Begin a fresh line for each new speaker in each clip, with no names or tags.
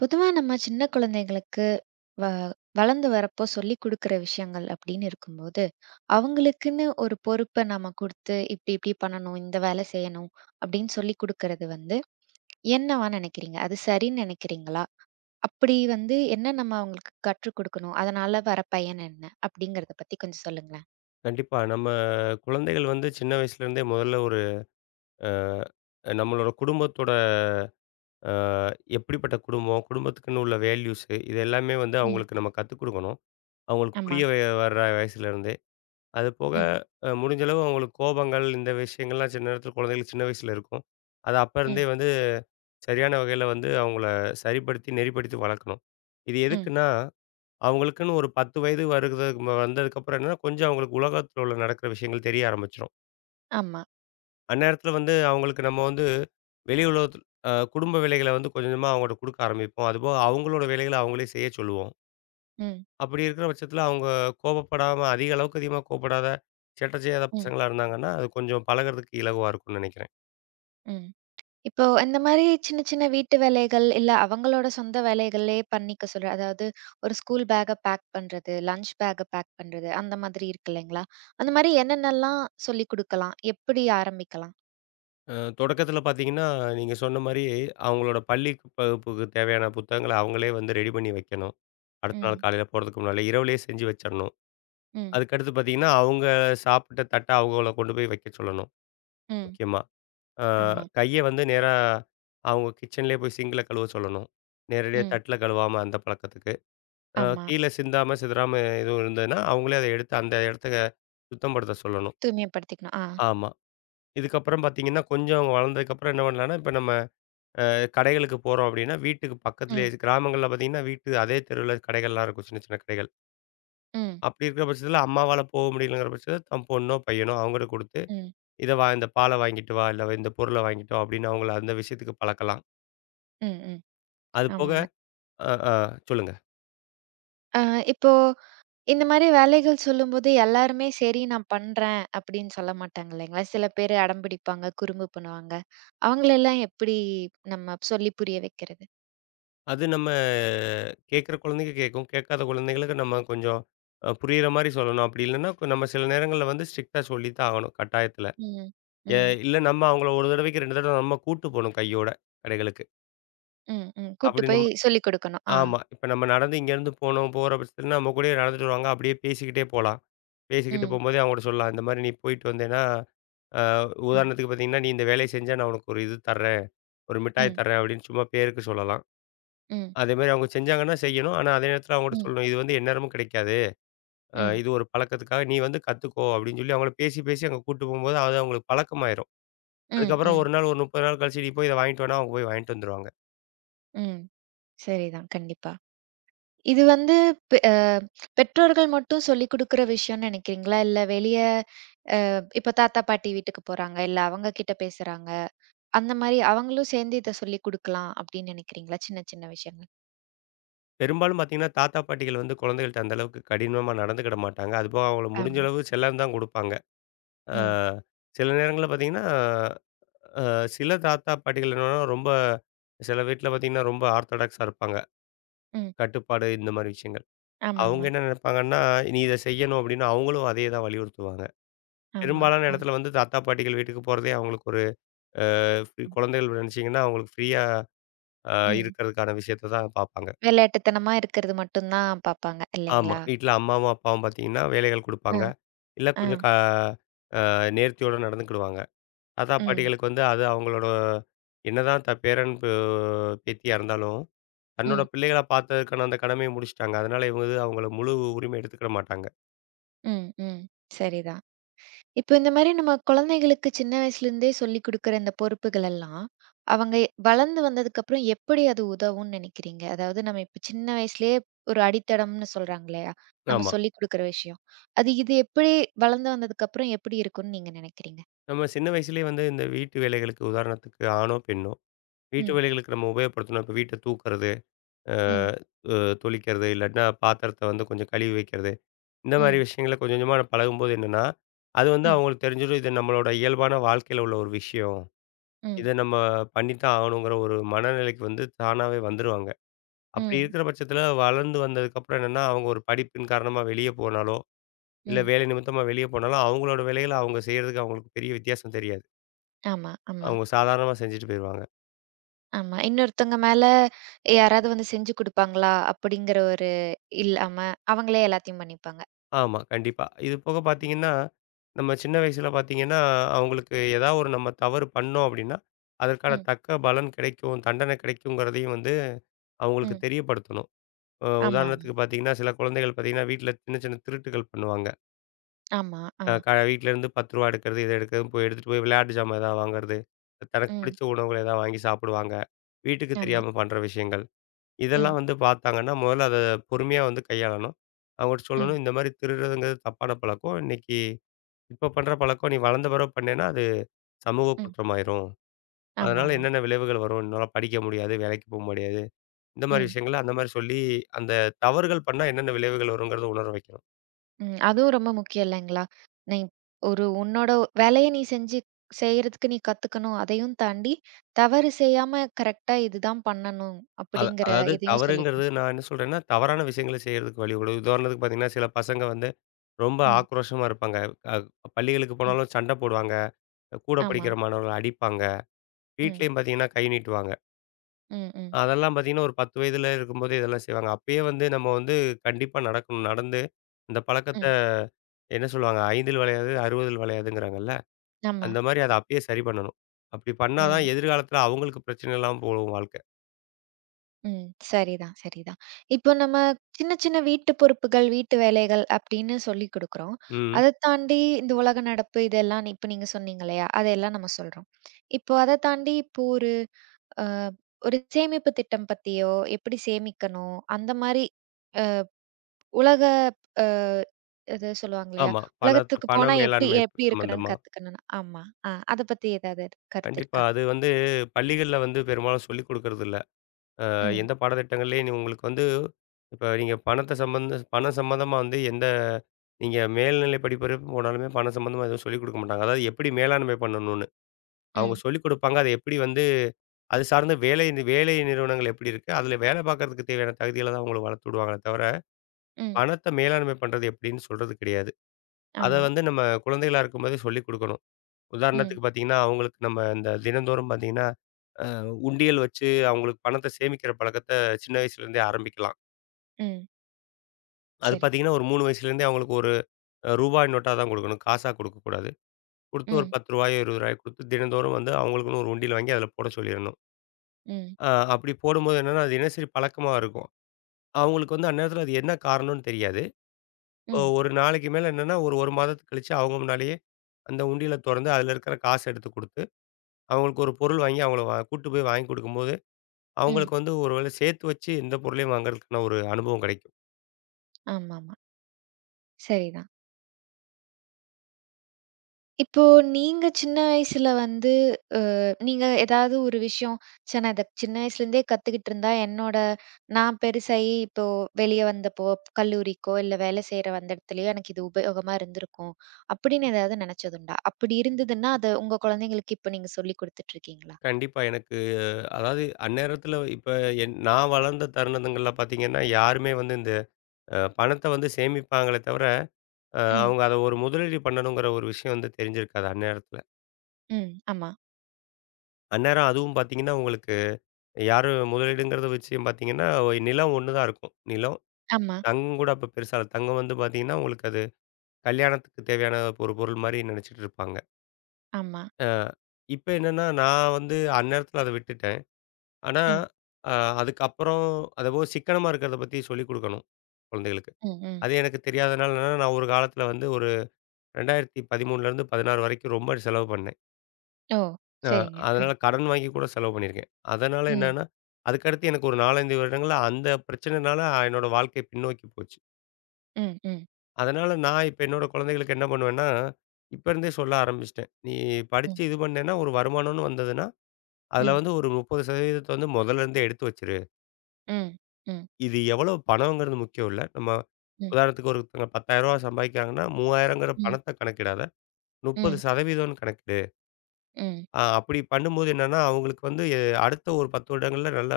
பொதுவா நம்ம சின்ன குழந்தைங்களுக்கு வ வளர்ந்து வரப்போ சொல்லிக் குடுக்குற விஷயங்கள் அப்படின்னு இருக்கும்போது, அவங்களுக்குன்னு ஒரு பொறுப்ப நம்ம குடுத்து, "இப்டி இப்டி பண்ணணும், இந்த வேலை செய்யணும்" அப்படின்னு சொல்லிக் குடுக்கறது வந்து என்னவா நினைக்கிறீங்க? அது சரின்னு நினைக்கிறீங்களா? அப்படி வந்து என்ன நம்ம அவங்களுக்கு கற்றுக் குடுக்கணும்? அதனால வர பயன் என்ன? அப்படிங்கிறத பத்தி கொஞ்சம் சொல்லுங்களேன்.
கண்டிப்பா. நம்ம குழந்தைகள் வந்து சின்ன வயசுலேருந்தே முதல்ல ஒரு நம்மளோட குடும்பத்தோட அ எப்படிப்பட்ட குடும்பம், குடும்பத்துக்குன்னு உள்ள வேல்யூஸு இது எல்லாமே வந்து
ம்.
அவங்களுக்கு நம்ம கத்துக் குடுக்கணும். அவங்களுக்கு
ஆமா.
புரிய வர்ற வயசுலேருந்தே. அது போக
ம்.
முடிஞ்ச அளவு அவங்களுக்கு கோபங்கள் இந்த விஷயங்கள்லாம் சில நேரத்தில குழந்தைகளுக்கு சின்ன வயசுல இருக்கும். அத அப்ப இருந்தே
ம்.
வந்து சரியான வகையில வந்து அவங்கள சரிப்படுத்தி, நெறிப்படுத்தி வளர்க்கணும். இது
ம்.
எதுக்குன்னா, அவங்களுக்குன்னு ஒரு 10 வயது வருகிறதுக்கு வந்ததுக்கப்புறம் என்னன்னா, கொஞ்சம் அவங்களுக்கு உலகத்தில உள்ள நடக்கிற விஷயங்கள் தெரிய ஆரம்பிச்சுரும்.
ஆமா.
அந்நேரத்துல வந்து அவங்களுக்கு நம்ம வந்து வெளி உலகத்துல குடும்ப வேலைகள வந்து கொஞ்சம் கொஞ்சமா அவங்கள்ட்ட குடுக்க ஆரம்பிப்போம். அதுபோக அவங்களோட வேலைகள அவங்களே செய்ய சொல்லுவோம்.
ம்.
அப்படி இருக்கிற பட்சத்துல அவங்க கோபப்படாம அதிக அளவுக்கு அதிகமா கோபப்படாத, சேட்டை செய்யாத
ம்.
பசங்களா இருந்தாங்கன்னா, அது கொஞ்சம் பழகுறதுக்கு இலகுவா இருக்கும்னு நெனைக்கிறேன்.
ம். இப்போ இந்த மாரி சின்ன சின்ன வீட்டு வேலைகள், இல்ல அவங்களோட சொந்த வேலைகளே பண்ணிக்க சொல்றேன். அதாவது ஒரு ஸ்கூல் பேக்க பேக் பண்றது, லஞ்ச் பேக்க பேக் பண்றது, அந்த மாதிரி இருக்கு இல்லைங்களா? அந்த மாரி என்னென்னலாம் சொல்லிக் குடுக்கலாம்? எப்படி ஆரம்பிக்கலாம்?
அ தொடக்கத்துல பாத்தீங்கன்னா, நீங்க சொன்ன மாரி அவங்களோட பள்ளி வகுப்புக்கு தேவையான புத்தகங்கள அவங்களே வந்து ரெடி பண்ணி வைக்கணும். அடுத்த நாள்
ம்,
காலையில போறதுக்கு முன்னால இரவுலயே செஞ்சு வச்சிரணும்.
ம்,
அதுக்கடுத்து பாத்தீங்கன்னா, அவங்க சாப்பிட்ட தட்ட அவங்கள கொண்டு போய் வைக்க சொல்லணும்,
ம்.
முக்கியமா. அ
ஆமா.
கைய வந்து நேரா அவங்க கிச்சன்லேயே போய் சிங்க்ல கழுவ சொல்லணும். நேரடியா
ம்.
தட்ல கழுவாம அந்த பழக்கத்துக்கு.
ஆமா.
கீழ சிந்தாம, சிதறாம எதுவும் இருந்ததுன்னா, அவங்களே அத எடுத்து அந்த இடத்த சுத்தப்படுத்த சொல்லணும்.
தூய்மைப்படுத்திக்கணும். ஆ.
ஆமா. இதுக்கப்புறம் பார்த்தீங்கன்னா, கொஞ்சம் அவங்க வளர்ந்ததுக்கப்புறம் என்ன பண்ணலான்னா, இப்ப நம்ம கடைகளுக்கு போறோம் அப்படின்னா, வீட்டுக்கு பக்கத்திலேயே
ம்,
கிராமங்கள்ல பார்த்தீங்கன்னா, வீட்டு அதே தெருவுல கடைகள்லாம் இருக்கும். சின்ன, சின்ன கடைகள்.
ம்,
அப்படி இருக்கிற பட்சத்தில அம்மாவால போக முடியலங்கிற பட்சத்தில தன் பொண்ணோ, பையனோ அவங்களுக்கு குடுத்து,
ம்,
"இத வா இந்த பால வாங்கிட்டு வா, இல்ல இந்த பொருள வாங்கிட்டு வா" அப்படின்னு அவங்கள அந்த விஷயத்துக்கு பழக்கலாம்.
ம், ம்.
அது போக
ஆமாங்க.
ஆ, ஆ. சொல்லுங்க.
அ இப்போ இந்த மாரி வேலைகள் சொல்லும்போது, எல்லாருமே சரி நான் பண்றேன் அப்படின்னு சொல்ல மாட்டாங்க இல்லைங்களா? சில பேரு அடம் பிடிப்பாங்க, குறும்பு பண்ணுவாங்க. அவங்களெல்லாம் எப்படி நம்ம சொல்லி புரிய வைக்கிறது?
அது நம்ம கேட்குற குழந்தைங்க கேட்கும். கேட்காத குழந்தைங்களுக்கு நம்ம கொஞ்சம் புரியிற மாரி சொல்லணும். அப்படி இல்லன்னா, நம்ம சில நேரங்கள்ல வந்து ஸ்ட்ரிக்ட்டா சொல்லி தான் ஆகணும் கட்டாயத்துல.
ம்.
எ
ம்.
இல்ல நம்ம அவங்கள ஒரு தடவைக்கு 2 தடவ நம்ம கூட்டு போணும் கையோட கடைகளுக்கு.
ம். ம். கூட்டு
அப்படி
போய்
நம்ம
சொல்லிக் குடுக்கணும். ஆ.
ஆமா. இப்ப நம்ம நடந்து இங்கேருந்து போனோம் போற பட்சத்துல நம்ம கூடயே நடந்துட்டு வருவாங்க. அப்படியே பேசிக்கிட்டே போலாம். பேசிக்கிட்டு
ம்.
போம்போதே அவங்ககிட்ட சொல்லலாம். இந்த மாரி நீ போயிட்டு வந்தேன்னா, அ
ம்.
உதாரணத்துக்கு பார்த்தீங்கன்னா, நீ இந்த வேலைய செஞ்சா நான் உனக்கு ஒரு இது தர்றேன். ஒரு மிட்டாய்
ம்.
தர்றேன் அப்படின்னு சும்மா பேருக்கு சொல்லலாம்.
ம்.
அதேமாரி அவங்க செஞ்சாங்கன்னா செய்யணும். ஆனா அதே நேரத்தில அவங்ககிட்ட
ம்.
சொல்லணும். இது வந்து எந்நேரமும் கிடைக்காது.
ம்.
இது ஒரு பழக்கத்துக்காக நீ வந்து கத்துக்கோ அப்படின்னு சொல்லி அவங்கள பேசி, பேசி அங்க கூட்டு போம்போது அது அவங்களுக்கு பழக்கமாயிரும்.
ம்.
அதுக்கப்புறம்
ம்.
ஒரு நாள் ஒரு 30 நாள் கழிச்சு நீ போய் இத வாங்கிட்டு வான்னா, அவங்க போய் வாங்கிட்டு வந்துருவாங்க.
ம். சரிதான். கண்டிப்பா. இது வந்து பெ அ பெற்றோர்கள் மட்டும் சொல்லிக் குடுக்குற விஷயம்னு நெனைக்கிறீங்களா? இல்ல வெளிய இப்ப தாத்தா, பாட்டி வீட்டுக்கு போறாங்க, இல்ல அவங்க கிட்ட பேசுறாங்க. அந்த மாரி அவங்களும் சேர்ந்து இத சொல்லிக் குடுக்கலாம் அப்படின்னு நினைக்கிறீங்களா? சின்ன, சின்ன விஷயங்கள்.
பெரும்பாலும் பார்த்தீங்கன்னா, தாத்தா, பாட்டிகள் வந்து குழந்தைகள்ட்ட அந்த அளவுக்கு கடினமா நடந்துக்கிட மாட்டாங்க. அதுபோக அவங்களுக்கு முடிஞ்ச
ஆமா.
அளவு செல்லம் தான் குடுப்பாங்க. அ
ம்.
சில நேரங்கள்ல பார்த்தீங்கன்னா, அ சில தாத்தா, பாட்டிகள் என்னன்னா ரொம்ப சில வீட்ல பார்த்தீங்கன்னா, ரொம்ப ஆர்த்தடாக்ஸா இருப்பாங்க.
ம்.
கட்டுப்பாடு இந்த மாரி விஷயங்கள்.
ஆமா,
அவங்க
ஆமா.
என்ன நினைப்பாங்கன்னா, "நீ இத செய்யணும்" அப்படின்னு அவங்களும் அதே தான் வலியுறுத்துவாங்க.
ஆமா.
பெரும்பாலான
ஆ.
இடத்துல வந்து தாத்தா, பாட்டிகள் வீட்டுக்கு போறதே அவங்களுக்கு ஒரு அ ஃப்ரீ குழந்தைகள் நினைச்சீங்கன்னா, அவங்களுக்கு ஃப்ரீயா அ
ம்.
இருக்கிறதுக்கான விஷயத்த தான் பார்ப்பாங்க.
விளையாட்டுத்தனமா இருக்கிறது மட்டும் தான் பார்ப்பாங்க
ஆமா.
இல்லைங்களா?
வீட்ல அம்மாவும், அப்பாவும் பார்த்தீங்கன்னா, வேலைகள்
அ,
குடுப்பாங்க. இல்ல
அ.
கொஞ்சம் க அ நேர்த்தியோட நடந்துக்கிடுவாங்க. தாத்தா,
ம்.
பாட்டிகளுக்கு வந்து அது அவங்களோட என்னதான் பேரன், பேத்தியா இருந்தாலும், தன்னோட
ம்.
பிள்ளைகள பார்த்ததுக்கான அந்த கடமைய முடிச்சுட்டாங்க. அதனால இவங்க வந்து அவங்கள முழு உரிமை எடுத்துக்கிட மாட்டாங்க.
ம். ம். சரிதான். இப்போ இந்த மாரி நம்ம குழந்தைகளுக்கு சின்ன வயசுலேருந்தே சொல்லிக் குடுக்குற இந்த பொறுப்புகள் எல்லாம், அவங்க வளர்ந்து வந்ததுக்கப்புறம் எப்படி அது உதவும்னு நினைக்கிறீங்க? அதாவது நம்ம இப்ப சின்ன வயசுலயே ஒரு அடித்தடம்னு சொல்றாங்க இல்லையா? நம்ம
ஆமா.
சொல்லிக் குடுக்குற விஷயம். அது இது எப்படி வளர்ந்து வந்ததுக்கப்புறம் எப்படி இருக்கும்னு நீங்க நினைக்கிறீங்க?
நம்ம சின்ன வயசுலயே வந்து இந்த வீட்டு வேலைகளுக்கு உதாரணத்துக்கு ஆணோ, பெண்ணோ, வீட்டு
ம்,
வேலைகளுக்கு நம்ம உபயோகப்படுத்தணும். இப்ப வீட்ட தூக்குறது, அ
ம்,
அ தொளிக்கிறது, இல்லாட்டினா பாத்திரத்த வந்து கொஞ்சம் கழுவி வைக்கிறது. இந்த மாரி
ம்,
விஷயங்கள கொஞ்சம் கொஞ்சமா பழகும்போது என்னன்னா, அது வந்து
ம்,
அவங்களுக்கு தெரிஞ்சிடும். இது நம்மளோட இயல்பான வாழ்க்கையில உள்ள ஒரு விஷயம்.
ம்,
இத நம்ம பண்ணித்தான் ஆகணுங்கிற ஒரு மனநிலைக்கு வந்து தானாவே வந்துருவாங்க. அப்படி
ம்,
இருக்கிற பட்சத்தில வளர்ந்து வந்ததுக்கப்புறம் என்னன்னா, அவங்க ஒரு படிப்பின் காரணமா வெளிய போனாலோ, இல்ல
ம்.
வேலை நிமித்தமா வெளிய போனாலோ, அவங்களோட வேலைகள அவங்க செய்றதுக்கு அவங்களுக்கு பெரிய வித்தியாசம் தெரியாது.
ஆமா, ஆமா,
அவங்க சாதாரணமா செஞ்சுட்டு போயிருவாங்க.
ஆமா. இன்னொருத்தவங்க மேல யாராவது வந்து செஞ்சு குடுப்பாங்களா? அப்படிங்கிற ஒரு இல்லாம அவங்களே எல்லாத்தையும் பண்ணிப்பாங்க.
ஆமா, கண்டிப்பா. இது போக பார்த்தீங்கன்னா, நம்ம சின்ன வயசுல பார்த்தீங்கன்னா, அவங்களுக்கு ஏதாவது ஒரு நம்ம தவறு பண்ணோம் அப்டின்னா, அதற்கான
ம்,
தக்க பலன் கிடைக்கும், தண்டனை கிடைக்குங்கிறதையும் வந்து அவங்களுக்கு
ம்.
தெரியப்படுத்தணும்.
ஆமாமா.
உதாரணத்துக்கு பார்த்தீங்கன்னா, சில குழந்தைகள் பார்த்தீங்கன்னா, வீட்ல சின்ன சின்ன திருட்டுகள் பண்ணுவாங்க.
ஆமா. ஆ.
அ க வீட்லேருந்து ரூ. 10 எடுக்கிறது, இத எடுக்கிறது போய் எடுத்துட்டு போய் விளையாட்டு ஜாமான் ஏதாவது வாங்குறது, தனக்கு
ம்.
பிடிச்ச உணவுகள் ஏதாவது வாங்கி சாப்பிடுவாங்க. வீட்டுக்கு
ஆமா.
தெரியாம பண்ற விஷயங்கள்.
ம்.
இதெல்லாம் வந்து பார்த்தாங்கன்னா, முதல்ல அத பொறுமையா வந்து கையாளணும். அவங்கட்ட
ம்.
சொல்லணும், இந்த மாரி திருடுறதுங்கிறது தப்பான பழக்கம். இன்னைக்கு இப்ப பண்ற பழக்கம் நீ வளர்ந்த பிறகு பண்ணேன்னா, அது சமூக
ம்.
குற்றமாயிரும். அதனால
ஆமாமா.
என்னென்ன விளைவுகள் வரும்? உன்னால படிக்க முடியாது, வேலைக்கு போ முடியாது. இந்த மாரி
ம்.
விஷயங்கள அந்த மாரி சொல்லி, அந்த தவறுகள் பண்ணா என்னென்ன விளைவுகள் வருங்கிறத உணர வைக்கணும்.
ம். அதுவும் ரொம்ப முக்கியம் இல்லைங்களா? நீ ஒரு உன்னோட வேலைய நீ செஞ்சு செய்றதுக்கு நீ கத்துக்கணும். அதையும் தாண்டி தவறு செய்யாம கரெக்ட்டா இதுதான் பண்ணணும் அப்படிங்கிற
அதாவது
இதையும் சொல்லிக்
தவறுங்கிறது
குடுக்கணும்.
நான் என்ன சொல்றேன்னா, தவறான விஷயங்கள செய்றதுக்கு வழிவிடும். உதாரணத்துக்கு பார்த்தீங்கன்னா, சில பசங்க வந்து ரொம்ப
ம்.
ஆக்ரோஷமா இருப்பாங்க. அ பள்ளிகளுக்கு
ம்.
போனாலும் சண்டை போடுவாங்க. கூட
ஆமா.
படிக்கிற மாணவர்கள அடிப்பாங்க.
ம்.
வீட்லயும் பார்த்தீங்கன்னா, கை நீட்டுவாங்க.
ம். ம்.
அதெல்லாம் பார்த்தீங்கன்னா, ஒரு 10 வயதில இருக்கும்போதே இதெல்லாம் செய்வாங்க. அப்பயே வந்து நம்ம வந்து கண்டிப்பா நடக்கணும். நடந்து அந்த பழக்கத்த
ம்.
என்ன சொல்லுவாங்க? 5 வளையாது, 60 வளையாதுங்கிறாங்கல்ல.
ஆமா.
அந்த மாரி அத அப்பயே சரி பண்ணணும். அப்படி பண்ணா தான்
ம்.
எதிர்காலத்தில அவங்களுக்கு பிரச்சனை இல்லாம போகும் வாழ்க்கை.
ம். சரிதான், சரிதான். இப்போ நம்ம சின்ன சின்ன வீட்டு பொறுப்புகள், வீட்டு வேலைகள் அப்படின்னு சொல்லிக் குடுக்குறோம்.
ம்.
அதத் தாண்டி இந்த உலக நடப்பு இதெல்லாம் இப்ப நீங்க சொன்னீங்க இல்லையா? அதையெல்லாம் நம்ம சொல்றோம். இப்போ அதத் தாண்டி இப்போ ஒரு அ ஒரு சேமிப்பு திட்டம் பத்தியோ, எப்படி சேமிக்கணும், அந்த மாரி அ உலக அ இது சொல்லுவாங்க இல்லையா?
ஆமா. பணத்த
உலகத்துக்குப்
பண
போனா எப்படி
மேலாண்மை
எப்படி இருக்கணும்னு
சம்மந்தமா.
கத்துக்கணும்னு. ஆமா. ஆ அதப் பத்தி ஏதாவது கருத்து
கண்டிப்பா.
இருக்கா?
அது வந்து பள்ளிகள்ல வந்து பெரும்பாலும் சொல்லிக் குடுக்கறதில்ல.
ம்,
எந்த பாடத்திட்டங்கள்லேயும் நீ உங்களுக்கு வந்து இப்போ நீங்கள் பணத்தை சம்பந்த பணம் சம்மந்தமாக வந்து எந்த நீங்கள் மேல்நிலை படிப்பு போனாலுமே பணம் சம்மந்தமாக எதுவும் சொல்லிக் கொடுக்க மாட்டாங்க அதாவது எப்படி மேலாண்மை பண்ணணும்னு அவங்க
ம்,
சொல்லிக் கொடுப்பாங்க அதை எப்படி வந்து அது சார்ந்த வேலை வேலை நிறுவனங்கள் எப்படி இருக்குது அதில் வேலை பார்க்கறதுக்கு தேவையான தகுதிகளை தான் அவங்களை வளர்த்து விடுவாங்களே தவிர
ம்.
பணத்தை மேலாண்மை பண்ணுறது எப்படின்னு சொல்கிறது கிடையாது அதை
ஆமா.
வந்து நம்ம குழந்தைகளாக இருக்கும்போதே சொல்லிக் கொடுக்கணும்
ம்,
உதாரணத்துக்கு பார்த்தீங்கன்னா அவங்களுக்கு நம்ம இந்த தினந்தோறும் பார்த்தீங்கன்னா உண்டியல் வச்சு அவங்களுக்கு பணத்தை சேமிக்கிற பழக்கத்தை சின்ன வயசுலேருந்தே ஆரம்பிக்கலாம்
ம்.
அது
சரி.
பார்த்தீங்கன்னா, ஒரு 3 வயசுலேருந்தே அவங்களுக்கு ஒரு ரூபாய் நோட்டா தான் குடுக்கணும். காசா குடுக்கக்கூடாது. குடுத்து ஒரு ரூ.
ம்.
10 ரூ. 20 குடுத்து தினந்தோறும் வந்து அவங்களுக்குன்னு ஒரு உண்டியல் வாங்கி அதில போட சொல்லிரணும்.
ம்.
அப்படி போடும்போது என்னன்னா, அது தினசரி பழக்கமா இருக்கும். அவங்களுக்கு வந்து அந்நேரத்தில அது என்ன காரணம்னு தெரியாது.
ம்.
ஒரு நாளைக்கு மேல என்னன்னா, ஒரு 1 மாதத்துக்கு கழிச்சு அவங்க முன்னாலேயே அந்த உண்டியல தொறந்து அதில இருக்கிற காச எடுத்து குடுத்து, அவங்களுக்கு ஒரு பொருள் வாங்கி அவங்கள கூட்டு போய் வாங்கி குடுக்கும்போது,
ம்.
அவங்களுக்கு வந்து ஒரு வேளை சேர்த்து வச்சு எந்த பொருளையும் வாங்குறதுக்கான ஒரு அனுபவம் கிடைக்கும்.
ஆமாமா. சரிதான். இப்போ நீங்க சின்ன வயசுல வந்து அ நீங்க ஏதாவது ஒரு விஷயம், நான் இத சின்ன வயசுலேருந்தே கத்துக்கிட்டு இருந்தா, நான் பெருசாயி இப்போ வெளிய வந்தப்போ, கல்லூரிக்கோ, இல்ல வேலை செய்ற அந்த இடத்துலயோ எனக்கு இது உபயோகமா இருந்திருக்கும். அப்படின்னு ஏதாவது நெனச்சதுண்டா? அப்படி இருந்ததுன்னா, அத உங்க குழந்தைங்களுக்கு இப்ப நீங்க சொல்லிக் குடுத்துட்டுருக்கீங்களா?
கண்டிப்பா எனக்கு அதாவது அந்நேரத்துல இப்ப நான் வளர்ந்த தருணங்கள்ல பார்த்தீங்கன்னா, யாருமே வந்து இந்த பணத்த வந்து சேமிப்பாங்களே தவிர,
ம்.
அவங்க அத ஒரு முதலீடு பண்ணணுங்கிற ஒரு விஷயம் வந்து தெரிஞ்சிருக்காது அந்நேரத்துல.
ம். ஆமா.
அந்நேரம் அதுவும் பார்த்தீங்கன்னா, உங்களுக்கு யாரும் முதலீடுங்கிறது விஷயம் பார்த்தீங்கன்னா, நிலம் ஒண்ணு தான் இருக்கும். நிலம்,
ஆமா.
தங்கம் கூட அப்ப பெருசா இல்ல. தங்கம் வந்து பார்த்தீங்கன்னா, உங்களுக்கு அது கல்யாணத்துக்கு தேவையான ஒரு பொருள் மாரி நெனச்சிட்டு இருப்பாங்க.
ஆமா.
அ இப்ப என்னன்னா, நான் வந்து அந்நேரத்துல அத விட்டுட்டேன். ஆனா,
ம்.
அ அதுக்கப்புறம் அதபோல சிக்கனமா இருக்கிறத பத்தி சொல்லிக் குடுக்கணும், குழந்தைகளுக்கு.
ம். ம்.
அது எனக்கு தெரியாதனால என்னன்னா, நான் ஒரு காலத்தில வந்து ஒரு 2013 16 வரைக்கும் ரொம்ப செலவு பண்ணேன்.
ஓ!
அ
சரிங்க.
அதனால கடன் வாங்கி கூட செலவு பண்ணியிருக்கேன். அதனால
ம்.
என்னன்னா, அதுக்கடுத்து எனக்கு ஒரு 4, 5 வருடங்கள்ல அந்த பிரச்சனைனால என்னோட வாழ்க்கை பின்னோக்கி போச்சு.
ம். ம்.
அதனால நான் இப்ப என்னோட குழந்தைகளுக்கு என்ன பண்ணுவேன்னா, இப்ப இருந்தே சொல்ல ஆரம்பிச்சுட்டேன். "நீ படிச்சு
ம்.
இது பண்ணேன்னா, ஒரு வருமானம்னு வந்ததுன்னா,
ம்.
அதில
ம்.
வந்து ஒரு 30% வந்து முதல்ல இருந்தே எடுத்து வச்சுரு.
ம். ம்.
இது எவ்வளவு பணங்கிறது முக்கியம் இல்ல. நம்ம
ம்.
உதாரணத்துக்கு ஒருத்தவங்க ரூ. 10,000 சம்பாதிக்கிறாங்கன்னா, 3000ங்கிற
ம்.
பணத்த கணக்கிடாத.
ம்.
30% கணக்கிடு.
ம்.
அப்படி பண்ணும்போது என்னன்னா, அவங்களுக்கு வந்து அடுத்த ஒரு 10 வருடங்கள்ல நல்ல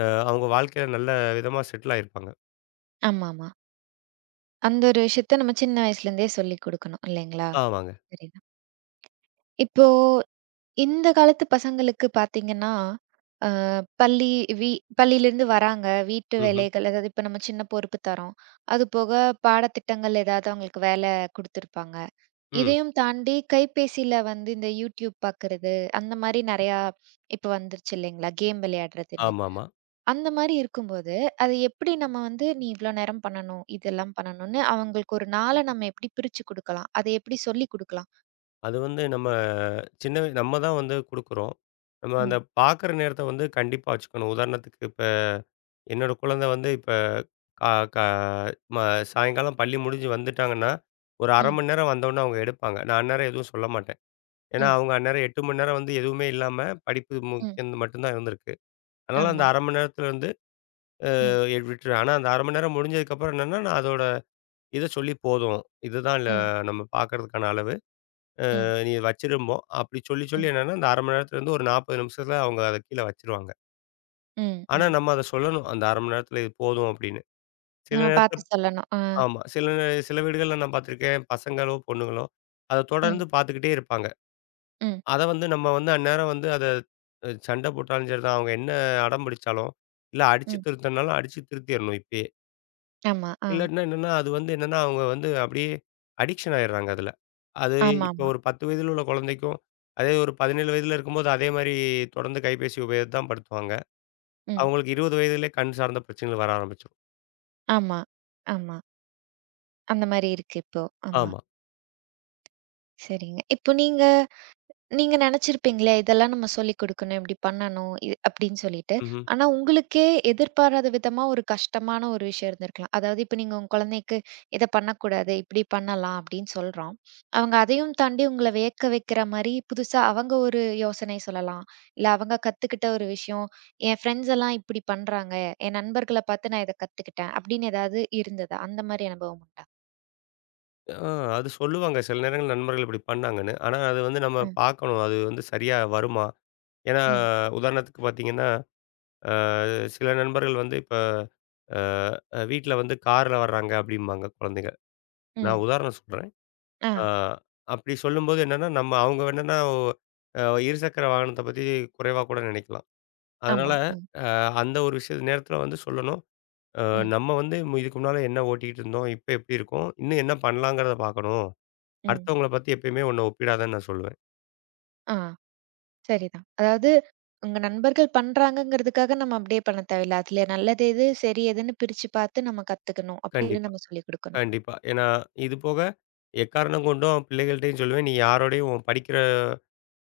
அ அவங்க வாழ்க்கையில நல்ல விதமா செட்டில் ஆயிருப்பாங்க.
ஆமாமா. அந்த ஒரு விஷயத்த நம்ம சின்ன வயசுலேருந்தே சொல்லிக் குடுக்கணும் இல்லைங்களா?
ஆமாங்க.
சரிதான். இப்போ இந்த காலத்து பசங்களுக்கு பார்த்தீங்கன்னா, அ பள்ளி வீ பள்ளியிலேருந்து வராங்க. வீட்டு
ம்ஹ்ம்.
வேலைகள் அதாவது இப்ப நம்ம சின்ன பொறுப்பு தரோம். அது போக பாடத்திட்டங்கள் ஏதாவது அவங்களுக்கு வேல குடுத்துருப்பாங்க.
ம்.
இதையும் தாண்டி கைபேசியில வந்து இந்த YouTube பார்க்கறது, அந்த மாரி நெறையா இப்ப வந்துருச்சு இல்லைங்களா? கேம் விளையாடுறதுன்னு.
ஆமாமா.
அந்த மாரி இருக்கும்போது, அது எப்படி நம்ம வந்து நீ இவ்ளோ நேரம் பண்ணணும், இதெல்லாம் பண்ணணும்னு அவங்களுக்கு ஒரு நாள நம்ம எப்படி பிரிச்சு குடுக்கலாம்? அதை எப்படி சொல்லிக் குடுக்கலாம்?
அது வந்து நம்ம சின்ன வய நம்ம தான் வந்து குடுக்குறோம். நம்ம அந்த
ம்,
பாக்குற நேரத்த வந்து கண்டிப்பா வச்சுக்கணும். உதாரணத்துக்கு இப்ப என்னோட குழந்தை வந்து இப்ப கா கா ம சாயங்காலம் பள்ளி முடிஞ்சு வந்துட்டாங்கன்னா, ஒரு 1/2
ம்,
மணி நேரம் வந்தோனே அவங்க எடுப்பாங்க. நான் அந்நேரம் எதுவும் சொல்ல மாட்டேன். ஏன்னா
ம்,
அவங்க அந்நேரம் 8 மணி நேரம் வந்து எதுவுமே இல்லாம படிப்பு
ம்.
முக்கியம்னு மட்டும் தான் இருந்திருக்கு. அதனால அந்த
ஆமா.
1/2 மணி நேரத்துல இருந்து
ம்,
எ விட்டுருவேன். ஆனா அந்த 1/2 மணி நேரம் முடிஞ்சதுக்கப்புறம் என்னன்னா, நான் அதோட இத சொல்லி போதும். இதுதான்
ம்,
நம்ம பார்க்கறதுக்கான அளவு.
ம்,
நீ வச்சிரும்போம். அப்படி சொல்லி,
ம்,
சொல்லி என்னன்னா, அந்த 1/2 மணி நேரத்துல இருந்து ஒரு 40 நிமிஷத்துல அவங்க அத கீழ வச்சுருவாங்க.
ம்,
ஆனா
ம்.
நம்ம அத சொல்லணும். அந்த 1/2 மணி நேரத்துல இது போதும் அப்படின்னு. சில
நம்ம
நேரத்துல
பார்த்து சொல்லணும். ஆ.
ஆமா. சில சில வீடுகள்ல நான் பார்த்துருக்கேன். பசங்களோ, பொண்ணுங்களோ அத
ம்,
தொடர்ந்து பார்த்துக்கிட்டே இருப்பாங்க.
ம்,
அத வந்து நம்ம வந்து அந்நேரம் வந்து அத சண்டை போட்டாலும் சரிதான், அவங்க என்ன அடம் பிடிச்சாலும், இல்ல அடிச்சு
ம்.
திருத்துனாலும் அடிச்சு திருத்திரணும் இப்பயே.
ஆமா. ஆ.
இல்லாட்டினா என்னன்னா, அது வந்து என்னன்னா, அவங்க வந்து அப்படியே அடிக்ஷன் ஆயிடுறாங்க அதுல. அது இப்போ
ஆமாமா.
ஒரு 10 வயதில உள்ள குழந்தைக்கும், அதே ஒரு 17 வயதில இருக்கும்போது அதே மாரி தொடர்ந்து கைபேசி உபயோகத்த தான் படுத்துவாங்க.
ம்.
அவங்களுக்கு 20 வயதிலே கண் சார்ந்த பிரச்சனைகள் வர ஆரம்பிச்சுரும்.
ஆமா, ஆமா. அந்த மாரி இருக்கு இப்போ. ஆமா.
ஆமா.
சரிங்க. இப்போ நீங்க நீங்க நெனச்சிருப்பீங்களே, இதெல்லாம் நம்ம சொல்லிக் குடுக்கணும், இப்படி பண்ணணும், அப்படின்னு சொல்லிட்டு.
ம்ஹ்ம்.
ஆனா உங்களுக்கே எதிர்பாராத விதமா ஒரு கஷ்டமான ஒரு விஷயம் இருந்திருக்கலாம். அதாவது இப்ப நீங்க உங்க குழந்தைக்கு, "இத பண்ணக்கூடாது, இப்படி பண்ணலாம்" அப்படின்னு சொல்றோம். அவங்க அதையும் தாண்டி உங்கள வியக்க வைக்கிற மாரி, புதுசா அவங்க ஒரு யோசனை சொல்லலாம். இல்ல அவங்க கத்துக்கிட்ட ஒரு விஷயம், "என் ஃப்ரெண்ட்ஸ் எல்லாம் இப்படி பண்றாங்க. என் நண்பர்கள பார்த்து நான் இத கத்துக்கிட்டேன்" அப்படின்னு ஏதாவது இருந்ததா? அந்த மாரி அனுபவம் உண்டா?
ஆ அது சொல்லுவாங்க சில நேரங்கள் நண்பர்கள் இப்படி பண்ணாங்கன்னு. ஆனா அது வந்து நம்ம
ம்.
பார்க்கணும். அது வந்து சரியா வருமா? ஏன்னா
ம்.
உதாரணத்துக்கு பார்த்தீங்கன்னா, அ சில நண்பர்கள் வந்து இப்ப வீட்ல வந்து கார்ல வர்றாங்க அப்படிம்பாங்க குழந்தைங்க. நான்
ம்.
உதாரணம் சொல்றேன்.
ஆ.
ஆ, அப்படி சொல்லும்போது என்னன்னா, நம்ம அவங்க என்னன்னா இருசக்கர வாகனத்த பத்தி குறைவா கூட நினைக்கலாம். அதனால
ஆமா. ம்.
அ அந்த ஒரு விஷயத்து நேரத்தில வந்து சொல்லணும். அ
ம்.
நம்ம வந்து இதுக்கு முன்னால என்ன ஓட்டிக்கிட்டு இருந்தோம், இப்ப எப்படி இருக்கோம், இன்னும் என்ன பண்ணலாங்கிறத பார்க்கணும்.
ம்.
அடுத்தவங்கள பத்தி எப்பயுமே உன்ன ஒப்பிடாதன்னு நான் சொல்லுவேன்.
ஆ. சரிதான். அதாவது உங்க நண்பர்கள் பண்றாங்கங்கிறதுக்காக நம்ம அப்படியே பண்ண தேவையில்ல. அதுல நல்லது எது, சரி எதுன்னு பிரிச்சு பார்த்து நம்ம கத்துக்கணும். அப்படின்னு
கண்டிப்பா,
நம்ம சொல்லிக் குடுக்கணும்.
கண்டிப்பா. ஏன்னா, இது போக எக்காரணம் கொண்டும் பிள்ளைகள்ட்டயும் சொல்லுவேன், நீ யாரோடையும் உன் படிக்கிற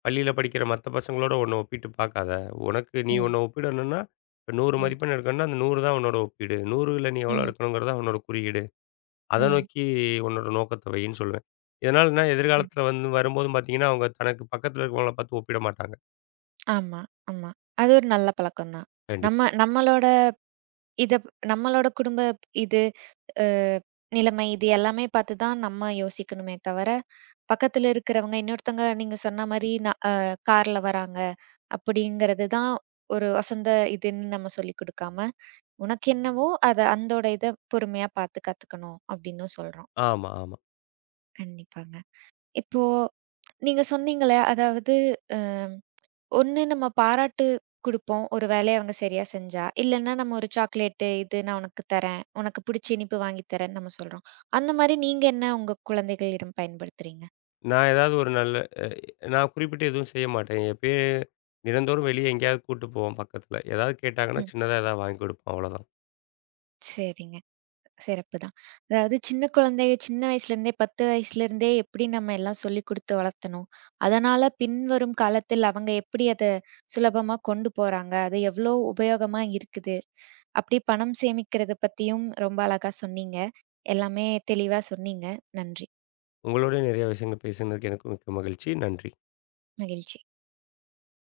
பள்ளியில படிக்கிற மத்த பசங்களோட உன்ன ஒப்பிட்டு பார்க்காத. உனக்கு நீ
ம்,
உன்ன ஒப்பிடணும்னா, இப்ப 100
ம்,
மதிப்பெண் எடுக்கணும்னா, அந்த 100 தான் உன்னோட ஒப்பீடு. 100ல நீ எவ்வளோ
ம்,
எடுக்கணுங்கிறது தான் உன்னோட குறியீடு. அத
ம்,
நோக்கி உன்னோட நோக்கத்த வைன்னு சொல்லுவேன். இதனால என்ன
ம்.
எதிர்காலத்துல வந்து வரும்போதும் பார்த்தீங்கன்னா, அவங்க தனக்கு பக்கத்துல இருக்கிறவங்கள பார்த்து ஒப்பிட மாட்டாங்க.
ஆமா, ஆமா. அது ஒரு நல்ல பழக்கம் தான்.
கண்டிப்பா.
நம்ம நம்மளோட இத நம்மளோட குடும்ப இது அ நிலைமை இது எல்லாமே பார்த்து தான் நம்ம யோசிக்கணுமே தவிர, பக்கத்துல இருக்கிறவங்க இன்னொருத்தவங்க நீங்க சொன்ன மாரி ந அ கார்ல வராங்க அப்படிங்கிறது தான் ஒரு இதுன்னு நம்ம சொல்லிக் குடுக்காம உனக்கு என்னவோ அத அந்தோட இத பொறுமையா பார்த்து கத்துக்கணும் அப்படின்னு சொல்றோம்.
ஆமா, ஆமா.
கண்டிப்பாங்க. இப்போ நீங்க சொன்னீங்களே, அதாவது அ ஒண்ணு நம்ம பாராட்டு குடுப்போம். ஒரு வேலைய அவங்க சரியா செஞ்சா, இல்லன்னா நம்ம ஒரு சாக்லேட்டு இது நான் உனக்கு தரேன். உனக்கு பிடிச்ச இனிப்பு வாங்கி தரேன்னு நம்ம சொல்றோம். அந்த மாரி நீங்க என்ன உங்க குழந்தைகளிடம் பயன்படுத்துறீங்க?
நான் ஏதாவது ஒரு நல்ல அ நான் குறிப்பிட்டு எதுவும் செய்ய மாட்டேன். எப்பயே தினந்தோறும் வெளிய எங்கேயாவது கூட்டு போவோம் பக்கத்துல. ஏதாவது கேட்டாங்கன்னா,
ம்.
சின்னதா ஏதாவது வாங்கி கொடுப்போம் அவ்வளோதான்.
சரிங்க. சிறப்புதான். அதாவது சின்ன குழந்தை சின்ன வயசுலேருந்தே 10 வயசுலேருந்தே எப்படி நம்ம எல்லாம் சொல்லிக் குடுத்து வளர்த்தணும். அதனால பின்வரும் காலத்தில் அவங்க எப்படி அத சுலபமா கொண்டு போறாங்க. அது எவ்ளோ உபயோகமா இருக்குது. அப்படி பணம் சேமிக்கிறத பத்தியும் ரொம்ப அழகா சொன்னீங்க. எல்லாமே தெளிவா சொன்னீங்க. நன்றி.
உங்களோட நிறைய விஷயங்கள் பேசினதுக்கு எனக்கும் மிக்க மகிழ்ச்சி. நன்றி.
மகிழ்ச்சி.